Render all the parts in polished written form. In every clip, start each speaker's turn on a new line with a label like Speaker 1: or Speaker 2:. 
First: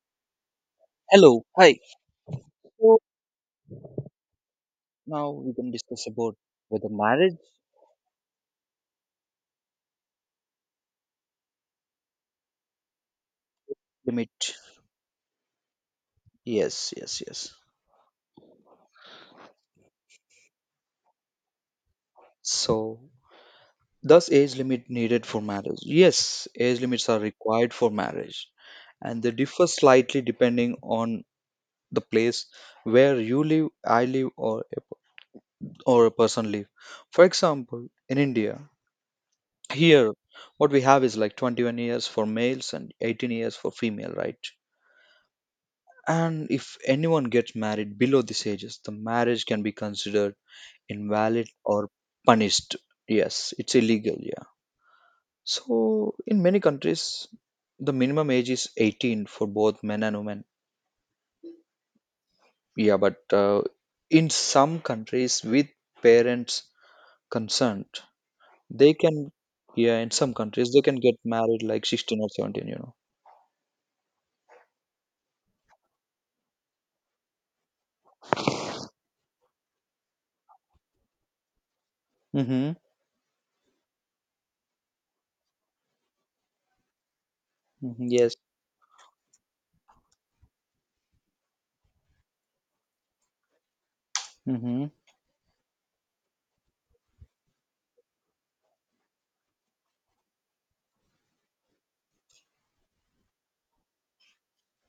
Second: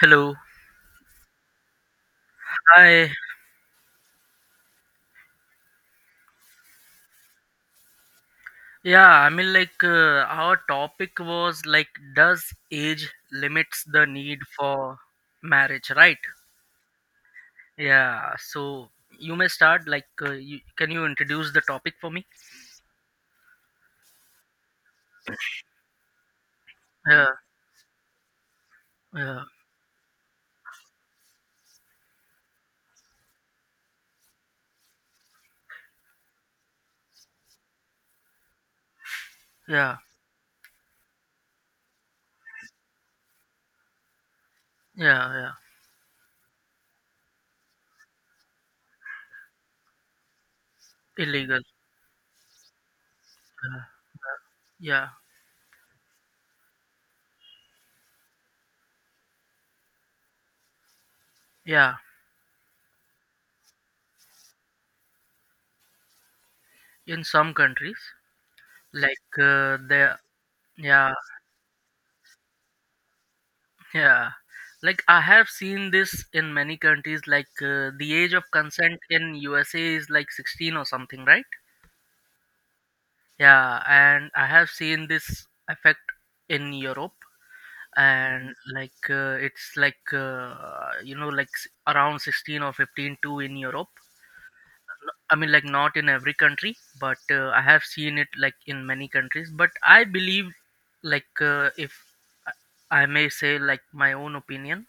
Speaker 1: Hello.
Speaker 2: Hello, hi. So
Speaker 1: Hi.
Speaker 2: now we can discuss about whether marriage
Speaker 1: Yeah, I mean, like, our topic was like, does age limits the need
Speaker 2: limit.
Speaker 1: for marriage, right?
Speaker 2: Yes, yes, yes.
Speaker 1: Yeah. So you may start. Like, can you introduce the topic for me?
Speaker 2: So thus age limit needed for marriage. Yes, age limits are
Speaker 1: Yeah.
Speaker 2: required for marriage and they
Speaker 1: Yeah.
Speaker 2: differ slightly depending on the place where you live, I live or a person live. For example, in India,
Speaker 1: Yeah.
Speaker 2: here what we have is like 21 years for males and 18 years for female, right?
Speaker 1: Yeah. Yeah.
Speaker 2: And if anyone gets married below these ages, the marriage can be considered invalid
Speaker 1: Illegal.
Speaker 2: or punished. Yes, it's illegal, yeah.
Speaker 1: Yeah.
Speaker 2: So, in many countries, the minimum age is 18 for both men and women.
Speaker 1: Yeah.
Speaker 2: Yeah, but in some countries, with parents'
Speaker 1: In some
Speaker 2: consent,
Speaker 1: countries,
Speaker 2: they
Speaker 1: like,
Speaker 2: can, yeah, in
Speaker 1: there.
Speaker 2: some countries, they can
Speaker 1: Yeah.
Speaker 2: get married like 16 or 17, you know.
Speaker 1: Yeah. Like I have seen this in many countries. Like the age of consent in USA is like 16 or something, right?
Speaker 2: Mm-hmm.
Speaker 1: Yeah, and I have seen this effect in Europe,
Speaker 2: Hmm, yes.
Speaker 1: and like it's like you know, like around 16 or 15 too in Europe.
Speaker 2: Mm-hmm.
Speaker 1: I mean, like not in every country, but I have seen it like in many countries. But I believe, like if I may say, like, my own opinion,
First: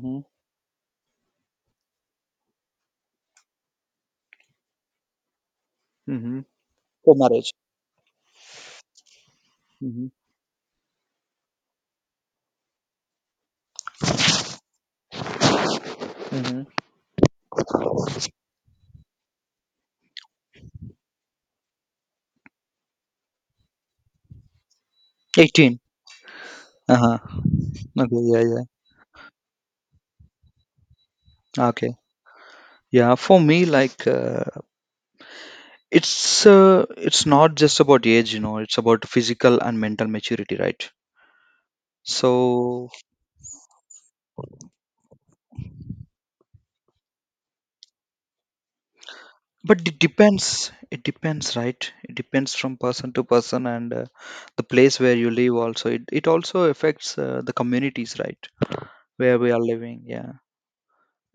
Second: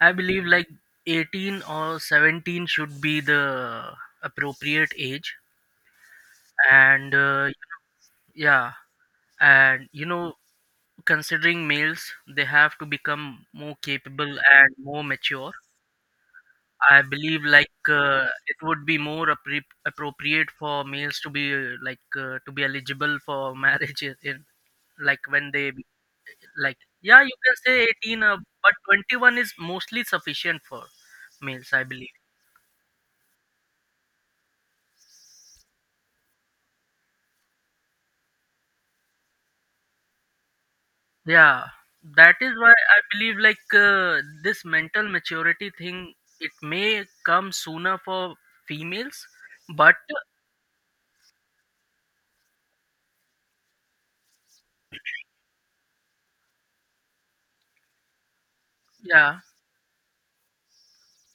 Speaker 1: I believe like 18 or 17 should be the appropriate age,
Speaker 2: Mm-hmm.
Speaker 1: and
Speaker 2: For marriage.
Speaker 1: yeah, and you
Speaker 2: Mm-hmm.
Speaker 1: know, considering males, they have to become more capable and more mature.
Speaker 2: Mm-hmm.
Speaker 1: I believe like it would be more appropriate for males to be like to be eligible for marriage, like when they
Speaker 2: 18.
Speaker 1: like,
Speaker 2: Uh huh.
Speaker 1: yeah, you can say
Speaker 2: Okay,
Speaker 1: 18,
Speaker 2: yeah, yeah.
Speaker 1: but 21 is mostly sufficient for males, I
Speaker 2: Okay.
Speaker 1: believe.
Speaker 2: Yeah, for me, like it's not just about age, it's about physical and mental maturity, right?
Speaker 1: Yeah, that is why
Speaker 2: So,
Speaker 1: I believe, like, this mental maturity thing, it may come sooner for females,
Speaker 2: but
Speaker 1: but
Speaker 2: it depends. It depends, right? It depends from person to person and the place where you live also. It also affects the communities, right?
Speaker 1: yeah.
Speaker 2: Where we are living, yeah.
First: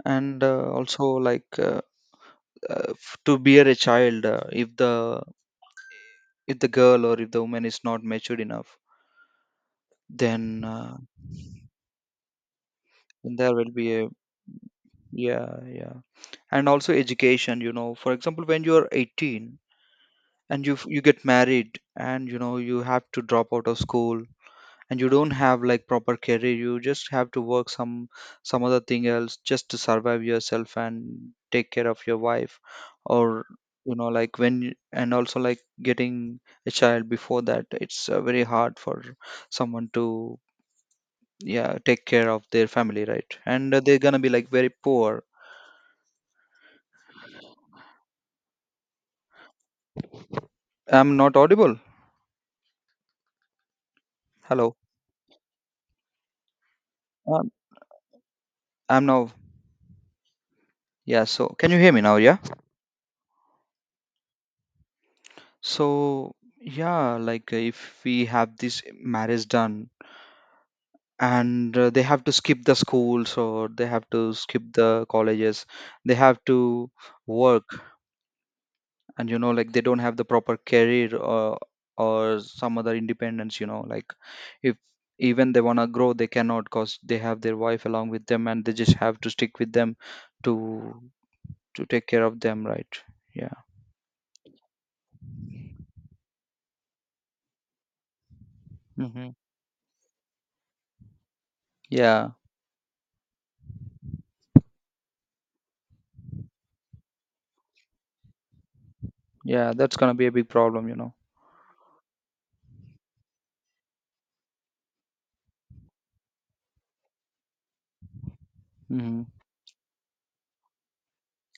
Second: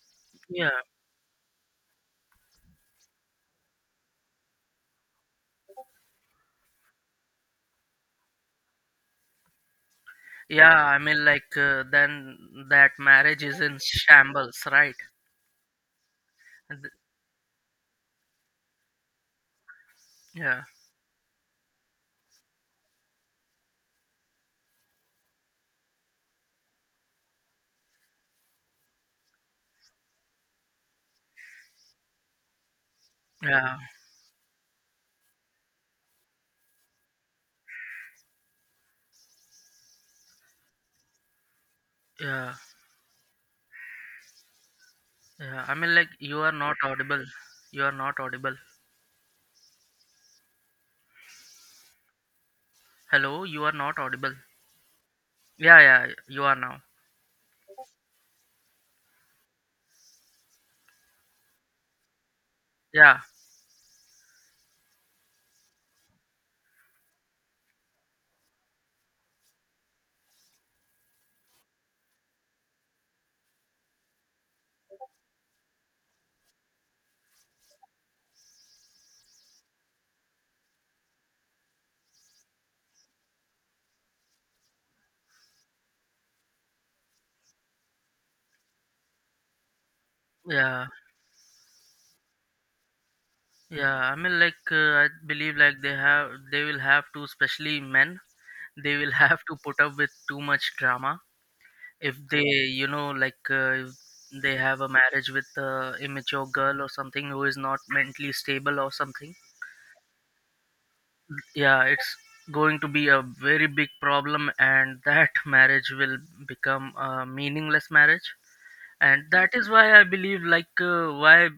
Speaker 2: And
Speaker 1: Yeah.
Speaker 2: also like uh, to bear a child, if the girl or if the woman is not matured enough then
Speaker 1: Yeah, I mean, like, then that marriage
Speaker 2: there
Speaker 1: is
Speaker 2: will
Speaker 1: in
Speaker 2: be a,
Speaker 1: shambles, right?
Speaker 2: yeah, yeah. And
Speaker 1: And th-
Speaker 2: also education, you know, for example, when you're 18
Speaker 1: Yeah,
Speaker 2: and you get married and you know you have to drop out of school and you don't have like proper career, you just have to work some other thing else just to survive yourself and take care of your wife or
Speaker 1: yeah,
Speaker 2: and also like getting a child before that, it's very hard for someone to, yeah, take care of
Speaker 1: yeah,
Speaker 2: their family, right? And they're gonna be like very poor.
Speaker 1: yeah. I mean, like, you are not audible. You are not audible.
Speaker 2: I'm not audible.
Speaker 1: Hello, you are not audible.
Speaker 2: Hello.
Speaker 1: Yeah, yeah, you are now.
Speaker 2: um, I'm now, yeah, so can you hear me now? Yeah.
Speaker 1: Yeah,
Speaker 2: So, yeah, like if we have this marriage done and they have to skip the schools or they have to skip the colleges, they have to work and you know like they don't have the proper career or some other independence, you know, like if even they want to grow, they cannot because they have their wife along with them and they just have to stick with them
Speaker 1: yeah,
Speaker 2: to to take care of them, right? Yeah.
Speaker 1: yeah. I mean, like, I believe, like, they will have to, especially men, they will
Speaker 2: Hmm.
Speaker 1: have to put up with too much drama if
Speaker 2: Yeah,
Speaker 1: they, you know, like, if they have a marriage with a immature girl or something who is not mentally stable or something.
Speaker 2: yeah, that's gonna be a big problem, you know.
Speaker 1: Yeah, it's going to be a very big problem, and that marriage will become a meaningless marriage. And
Speaker 2: Hmm.
Speaker 1: that is why I believe, like, why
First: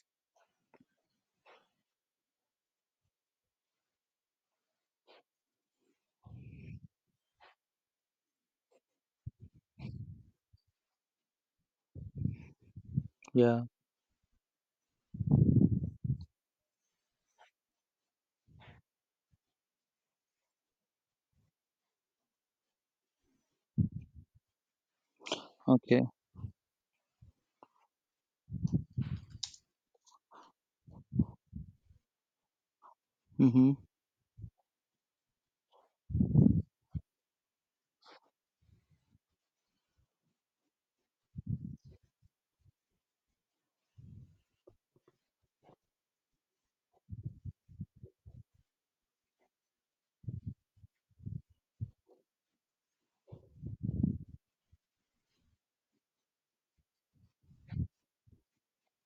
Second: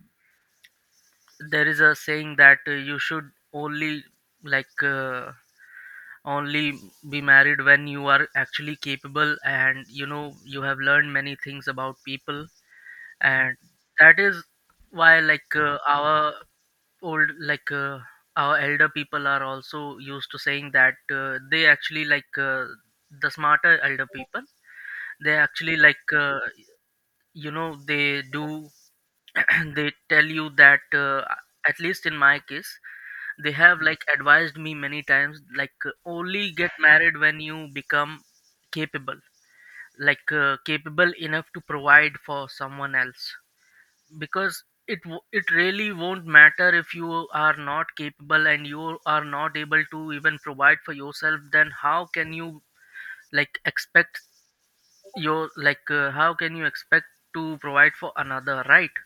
Speaker 1: there is a saying that, you should only, like, only be married when you are actually capable and you know you have learned many things about people. And
Speaker 2: Yeah.
Speaker 1: that is why, like, our old like our elder people are also used to saying that, they actually, like, the smarter elder people, they actually,
Speaker 2: Okay.
Speaker 1: like, you know, they do, they tell you that, at least in my case, they
Speaker 2: Hmm.
Speaker 1: have like advised me many times, like, only get married when you become capable, like, capable enough to provide for someone else. Because it really won't matter if you are not capable and you are not able to even provide for yourself, then how can you, like, expect your, like, how can you expect to provide for another, right?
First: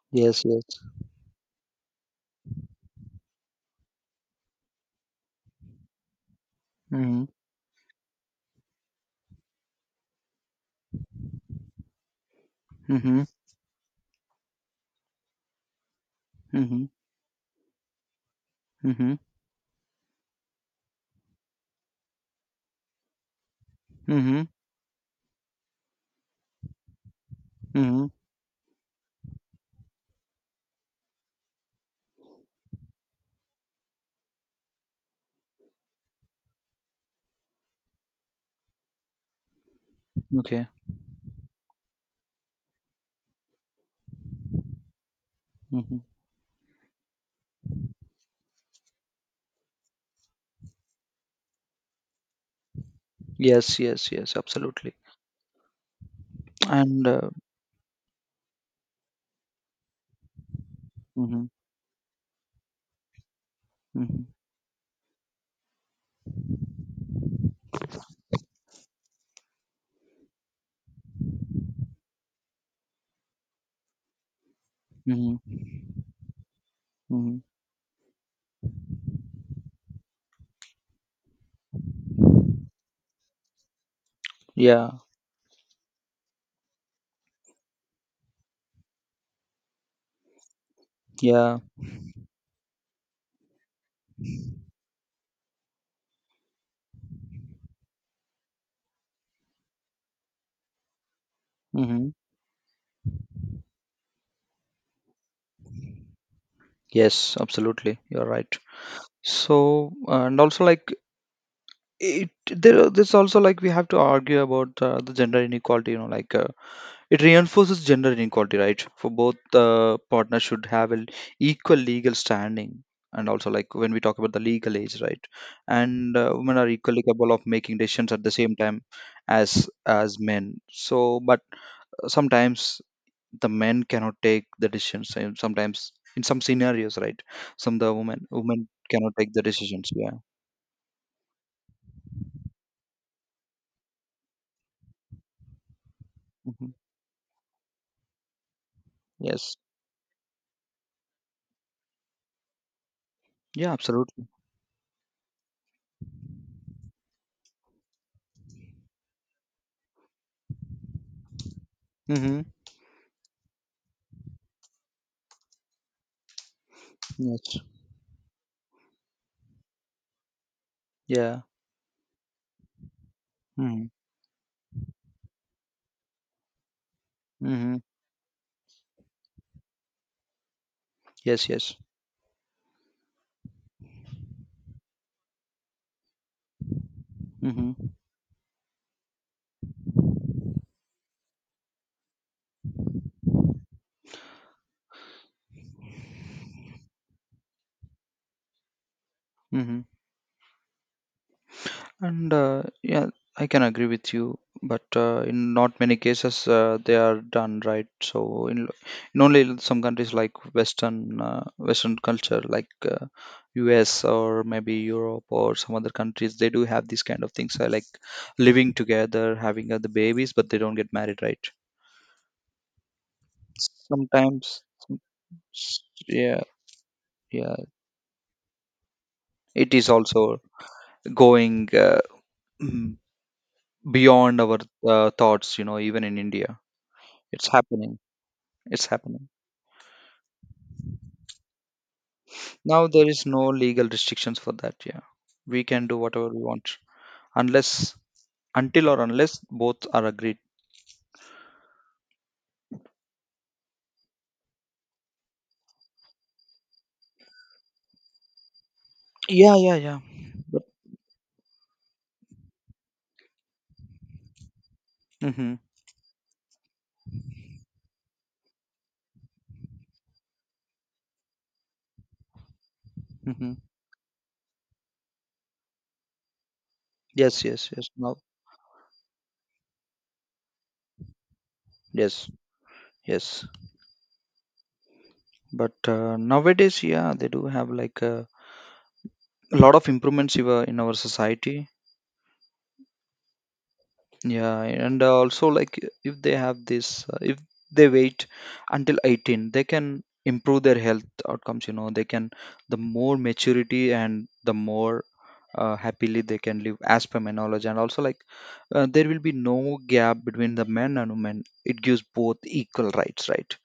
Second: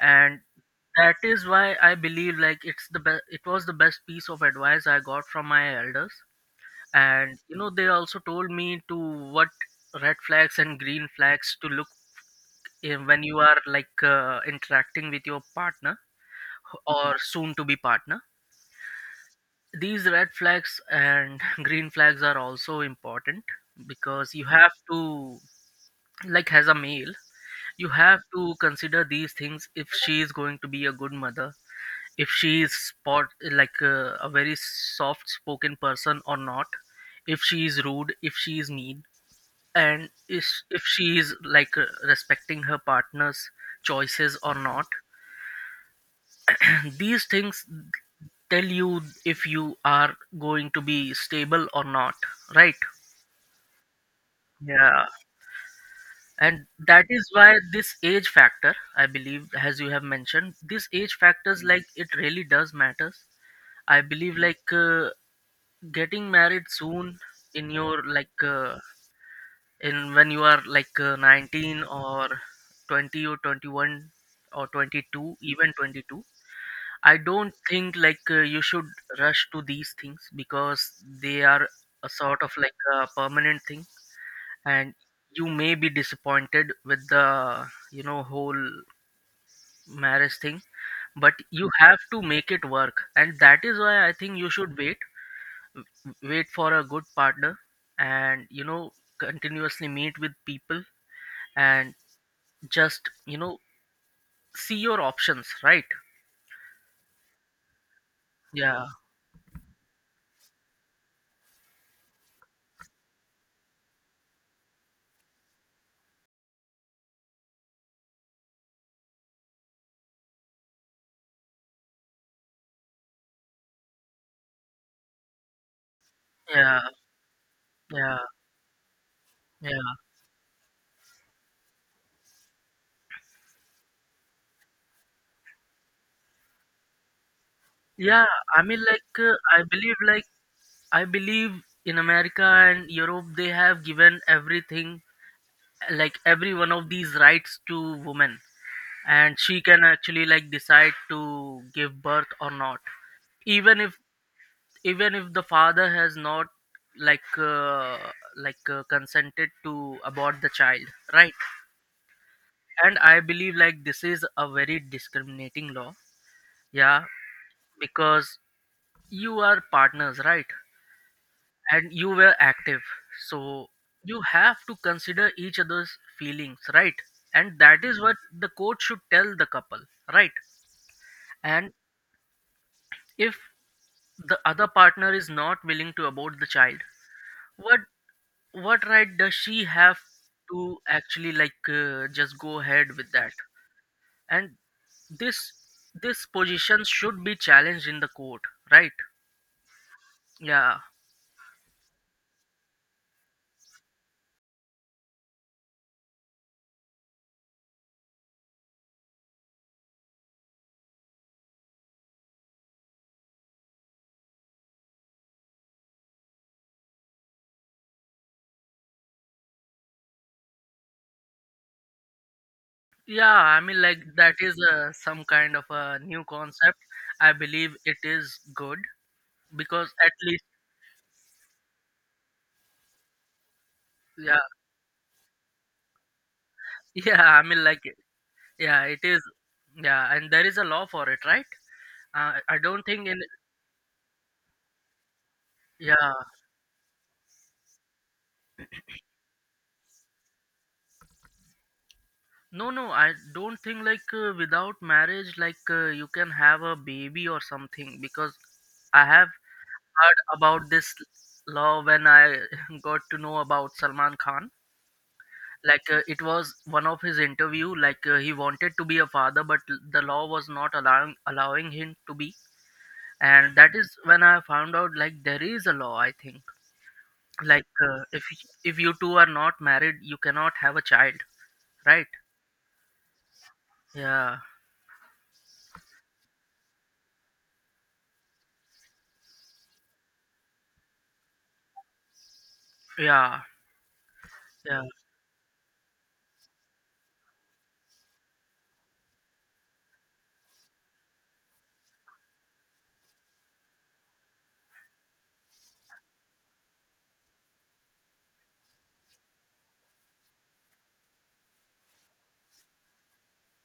Speaker 1: And
Speaker 2: Yes, yes.
Speaker 1: that is why I believe like it was the best piece of advice I got from my elders.
Speaker 2: Hmm.
Speaker 1: And you know, they also told me to what red flags and green flags to look in
Speaker 2: Hmm.
Speaker 1: when you are, like, interacting with your partner
Speaker 2: Hmm.
Speaker 1: or soon to be partner.
Speaker 2: Hmm.
Speaker 1: These red flags and green flags are also important, because
Speaker 2: Hmm.
Speaker 1: you have to like, as a male, you
Speaker 2: Hmm.
Speaker 1: have to consider these things. If she is going to be a good mother, if she is spot like a very soft spoken person or not, if she is rude, if she is mean, and if,
Speaker 2: Okay.
Speaker 1: if she is, like, respecting her partner's choices or not,
Speaker 2: Hmm.
Speaker 1: these things tell you if you are going to be stable or not, right?
Speaker 2: Yes, yes, yes, absolutely.
Speaker 1: Yeah. And that
Speaker 2: And
Speaker 1: is why this age factor, I believe, as you have mentioned, this age
Speaker 2: hmm.
Speaker 1: factors like it really does matters. I believe like, getting married soon in your, like, in when you are like, 19 or 20 or 21 or 22,
Speaker 2: Hmm.
Speaker 1: even 22, I
Speaker 2: Mhm.
Speaker 1: don't think, like, you should rush to these things, because they are a sort of like a permanent thing,
Speaker 2: Yeah,
Speaker 1: and you may be disappointed with the whole marriage thing, but
Speaker 2: yeah.
Speaker 1: you have to make it work, and that is why I think you should wait for a good partner, and you know, continuously meet with people, and
Speaker 2: Hmm.
Speaker 1: just, you know, see your options, right?
Speaker 2: Yes, absolutely. You're right.
Speaker 1: Yeah.
Speaker 2: So, and also like there's also like we have to argue about the gender inequality. You know, like it reinforces gender inequality, right? For both partners should have an equal legal standing, and also like when we talk about the legal age, right? And women are
Speaker 1: Yeah,
Speaker 2: equally capable of making decisions
Speaker 1: yeah,
Speaker 2: at the same time
Speaker 1: yeah,
Speaker 2: as men. So, but sometimes the men cannot take the decisions and sometimes in some scenarios, right, some the women
Speaker 1: yeah. I
Speaker 2: women
Speaker 1: mean,
Speaker 2: cannot
Speaker 1: like,
Speaker 2: take the decisions, yeah.
Speaker 1: I believe in America and Europe they have given everything, like every
Speaker 2: Hmm.
Speaker 1: one of these rights to women, and
Speaker 2: Yes.
Speaker 1: she can actually, like, decide to give birth or not,
Speaker 2: Yeah,
Speaker 1: even if
Speaker 2: absolutely.
Speaker 1: even if the father has not, like uh, consented to abort the child, right?
Speaker 2: Mm-hmm.
Speaker 1: And I believe like this is a very discriminating law. Yeah,
Speaker 2: Yes.
Speaker 1: because you are partners, right?
Speaker 2: Yeah.
Speaker 1: And you were active, so
Speaker 2: Mm-hmm.
Speaker 1: you have to consider each other's feelings, right? And
Speaker 2: Mm-hmm.
Speaker 1: that is what the coach should tell the couple, right?
Speaker 2: Yes,
Speaker 1: And
Speaker 2: yes.
Speaker 1: if the other partner is not willing to abort the child,
Speaker 2: Mm-hmm.
Speaker 1: what what right does she have to actually, like, just go ahead with that? And this this position should be challenged in the court, right?
Speaker 2: Mm-hmm.
Speaker 1: Yeah.
Speaker 2: And yeah, I can agree with you, but in not many cases they are done, right. In only in some countries like Western Western culture, like US or maybe Europe or some other countries, they do have these kind of things like living together, having other babies, but they don't get married, right.
Speaker 1: Yeah, I mean, like, that is
Speaker 2: Sometimes,
Speaker 1: some kind of
Speaker 2: s-
Speaker 1: a new
Speaker 2: yeah,
Speaker 1: concept. I
Speaker 2: yeah,
Speaker 1: believe it is good,
Speaker 2: it is
Speaker 1: because at
Speaker 2: also
Speaker 1: least,
Speaker 2: going mm,
Speaker 1: yeah,
Speaker 2: beyond our thoughts. You know, even in India,
Speaker 1: yeah. I
Speaker 2: it's
Speaker 1: mean, like,
Speaker 2: happening.
Speaker 1: yeah,
Speaker 2: It's
Speaker 1: it is,
Speaker 2: happening.
Speaker 1: yeah, and there is a law for it, right? I don't
Speaker 2: Now
Speaker 1: think
Speaker 2: there
Speaker 1: in,
Speaker 2: is no legal restrictions for that. Yeah. We can do
Speaker 1: Yeah,
Speaker 2: whatever we want unless until or unless both are agreed.
Speaker 1: no, no, I don't think, like, without marriage, like, you can have a baby or something, because I have
Speaker 2: Yeah, yeah, yeah.
Speaker 1: heard
Speaker 2: But
Speaker 1: about this law when I got to know about Salman Khan.
Speaker 2: mm-hmm,
Speaker 1: Like, it was one of his interview, like, he wanted to be a father, but the law was not allowing him to be,
Speaker 2: mm-hmm,
Speaker 1: and that is when I found out like there is a law, I think,
Speaker 2: yes,
Speaker 1: like,
Speaker 2: yes, yes. No,
Speaker 1: if you two are not married, you cannot have a child, right?
Speaker 2: yes, yes.
Speaker 1: Yeah.
Speaker 2: But nowadays, yeah, they do have like a lot of improvements in our society.
Speaker 1: Yeah,
Speaker 2: Yeah,
Speaker 1: yeah,
Speaker 2: and also like if they have this, if they wait until 18, they can improve their health outcomes. You know, they can the more maturity and the more happily they can live, as per my knowledge. And also like there will be no gap between the men and women. It gives both equal rights, right?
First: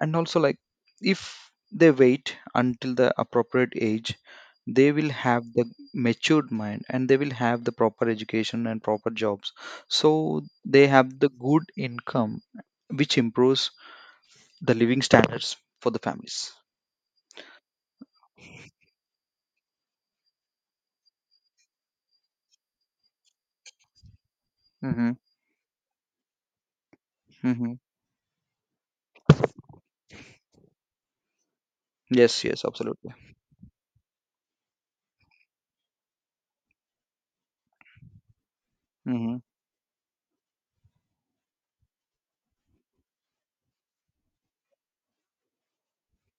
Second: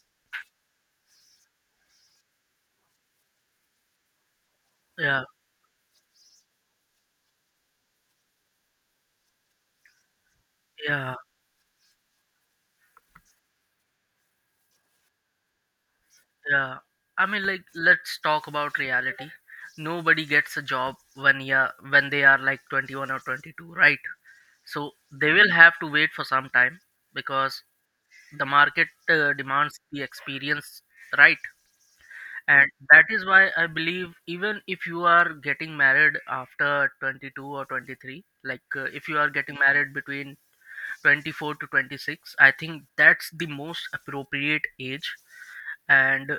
Speaker 2: And also like if they wait until the appropriate age, they will
Speaker 1: yeah,
Speaker 2: have the matured mind and they will have the proper education and proper jobs, so they
Speaker 1: yeah,
Speaker 2: have the good income, which improves the living standards for the families.
Speaker 1: yeah. I mean, like, let's talk about reality. Nobody gets a job when, when they are like 21 or 22, right? So
Speaker 2: Mm-hmm.
Speaker 1: they will have to wait for some time, because
Speaker 2: Mm-hmm.
Speaker 1: the market demands the experience, right?
Speaker 2: Yes, yes,
Speaker 1: And that
Speaker 2: absolutely.
Speaker 1: is why I believe, even if you are getting married after 22 or 23, like, if you are
Speaker 2: Mm-hmm.
Speaker 1: getting married between 24 to 26, I think that's the most appropriate age. And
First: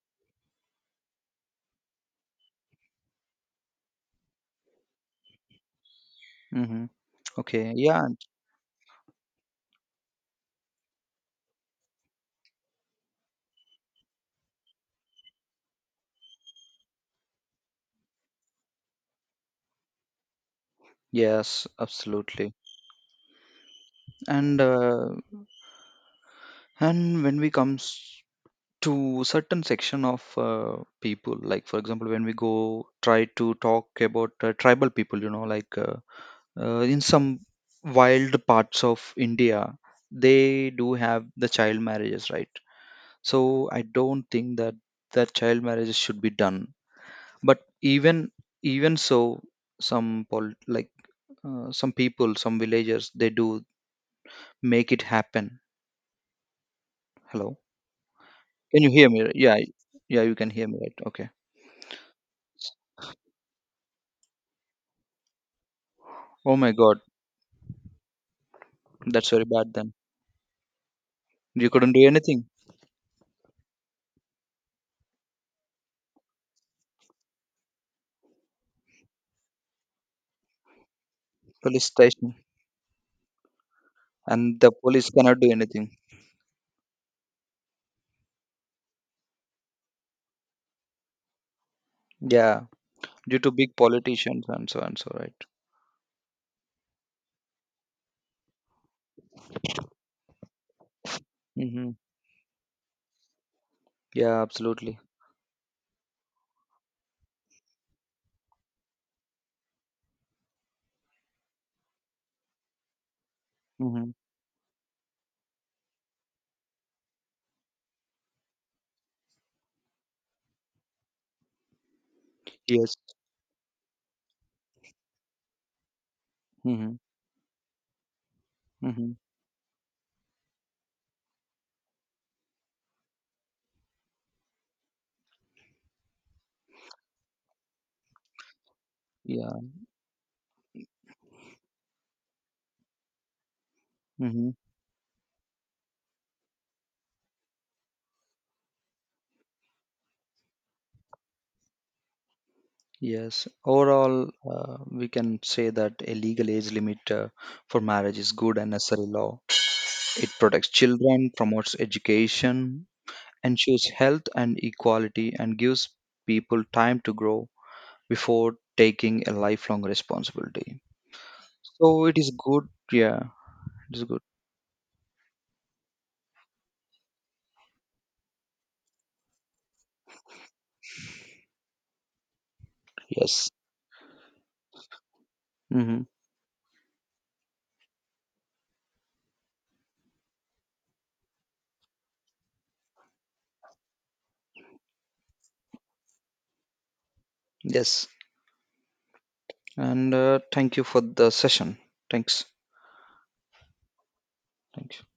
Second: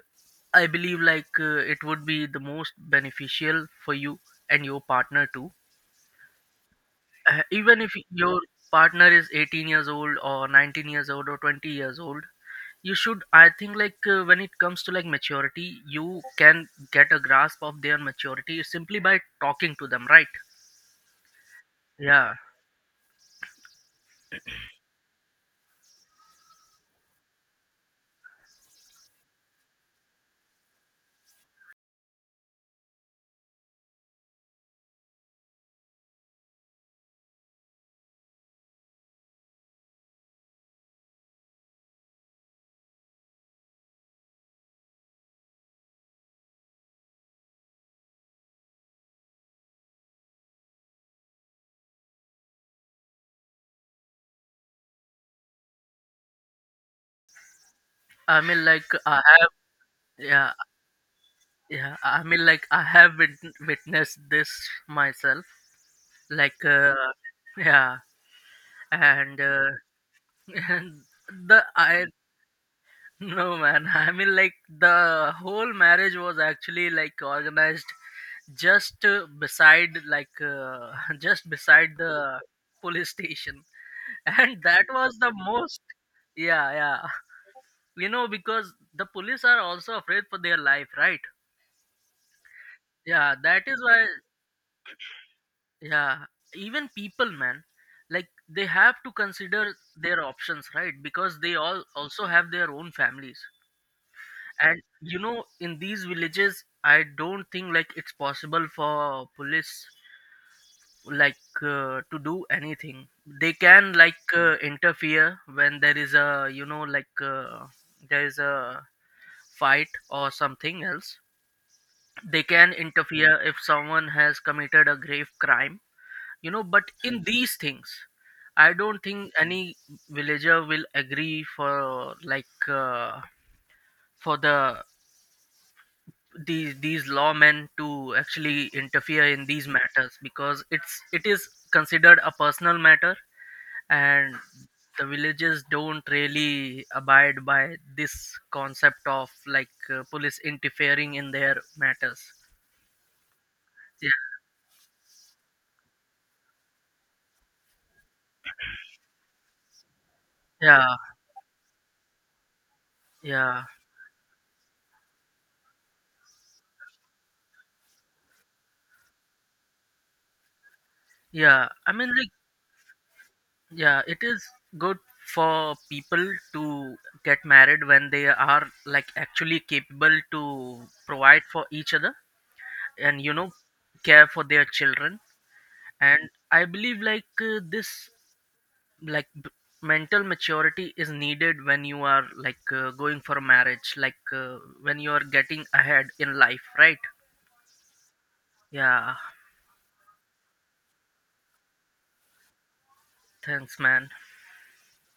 Speaker 1: I believe, like, it would be the most beneficial for you and your partner too.
Speaker 2: Mm-hmm. Okay.
Speaker 1: Even if
Speaker 2: Yeah.
Speaker 1: your partner is 18 years old or 19 years old or 20 years old, you should, I think, like, when it comes to, like, maturity, you can get a grasp of their maturity simply by talking to them, right?
Speaker 2: Yes,
Speaker 1: Yeah.
Speaker 2: absolutely. And and when we comes to certain section of people, like for example when we go try to talk about tribal people, you know, like in some wild parts of India, they do have the child marriages, right? So I don't think that that child marriages should be done, but even even so some pol- like some people some villagers, they do make it happen. Hello,
Speaker 1: I mean,
Speaker 2: can
Speaker 1: like,
Speaker 2: you hear
Speaker 1: I
Speaker 2: me?
Speaker 1: have
Speaker 2: Yeah. Yeah, you can
Speaker 1: yeah.
Speaker 2: hear me, right? Okay.
Speaker 1: Yeah. I mean, like, I have witnessed this myself,
Speaker 2: Oh
Speaker 1: like,
Speaker 2: my god.
Speaker 1: yeah,
Speaker 2: That's
Speaker 1: and,
Speaker 2: very bad then.
Speaker 1: and the
Speaker 2: You couldn't do
Speaker 1: I
Speaker 2: anything.
Speaker 1: no, man, I mean, like, the whole marriage was actually, like, organized, just beside like just
Speaker 2: Police
Speaker 1: beside the
Speaker 2: station.
Speaker 1: police station, and
Speaker 2: And the
Speaker 1: that
Speaker 2: police
Speaker 1: was the
Speaker 2: cannot do
Speaker 1: most.
Speaker 2: anything.
Speaker 1: Yeah. Yeah, you know, because the police are also afraid for their life, right?
Speaker 2: Yeah.
Speaker 1: Yeah,
Speaker 2: Due to
Speaker 1: that
Speaker 2: big
Speaker 1: is why.
Speaker 2: politicians and so, right?
Speaker 1: Yeah, even people, man, like they have to consider their options, right? Because they all
Speaker 2: Mm-hmm.
Speaker 1: also have their own families.
Speaker 2: Yeah,
Speaker 1: And
Speaker 2: absolutely.
Speaker 1: you know, in these villages, I don't think like it's possible for police, like, to do anything. They can,
Speaker 2: Mm-hmm.
Speaker 1: like, interfere when there is a, you know, like, there is a fight or something else. They can
Speaker 2: Yes.
Speaker 1: interfere if someone has committed a grave crime, you know, but
Speaker 2: Mm-hmm.
Speaker 1: in these things, I don't
Speaker 2: Mm-hmm.
Speaker 1: think any villager will agree for these lawmen to actually interfere in
Speaker 2: Yeah.
Speaker 1: these matters, because it is considered a personal matter, and
Speaker 2: Mm-hmm.
Speaker 1: the villagers don't really abide by this concept of, like, police interfering in their matters.
Speaker 2: Yes. Overall, we can say that a legal age limit for marriage is good and necessary law. It protects
Speaker 1: Yeah.
Speaker 2: children, promotes education,
Speaker 1: Yeah.
Speaker 2: ensures health and equality, and gives people time to grow before taking a lifelong responsibility.
Speaker 1: Yeah, I
Speaker 2: So
Speaker 1: mean,
Speaker 2: it
Speaker 1: like,
Speaker 2: is good. Yeah, it
Speaker 1: yeah,
Speaker 2: is
Speaker 1: it
Speaker 2: good.
Speaker 1: is good for people to get married when they are like actually capable to provide for each other and you
Speaker 2: Yes.
Speaker 1: know care for their children.
Speaker 2: Hmm.
Speaker 1: And I believe, like, this, like, mental maturity is needed when you are, like, going for a marriage, like, when you are getting ahead in life, right?
Speaker 2: Yes.
Speaker 1: Yeah.
Speaker 2: And thank you for the session. Thanks.
Speaker 1: Thanks, man.
Speaker 2: Thank you.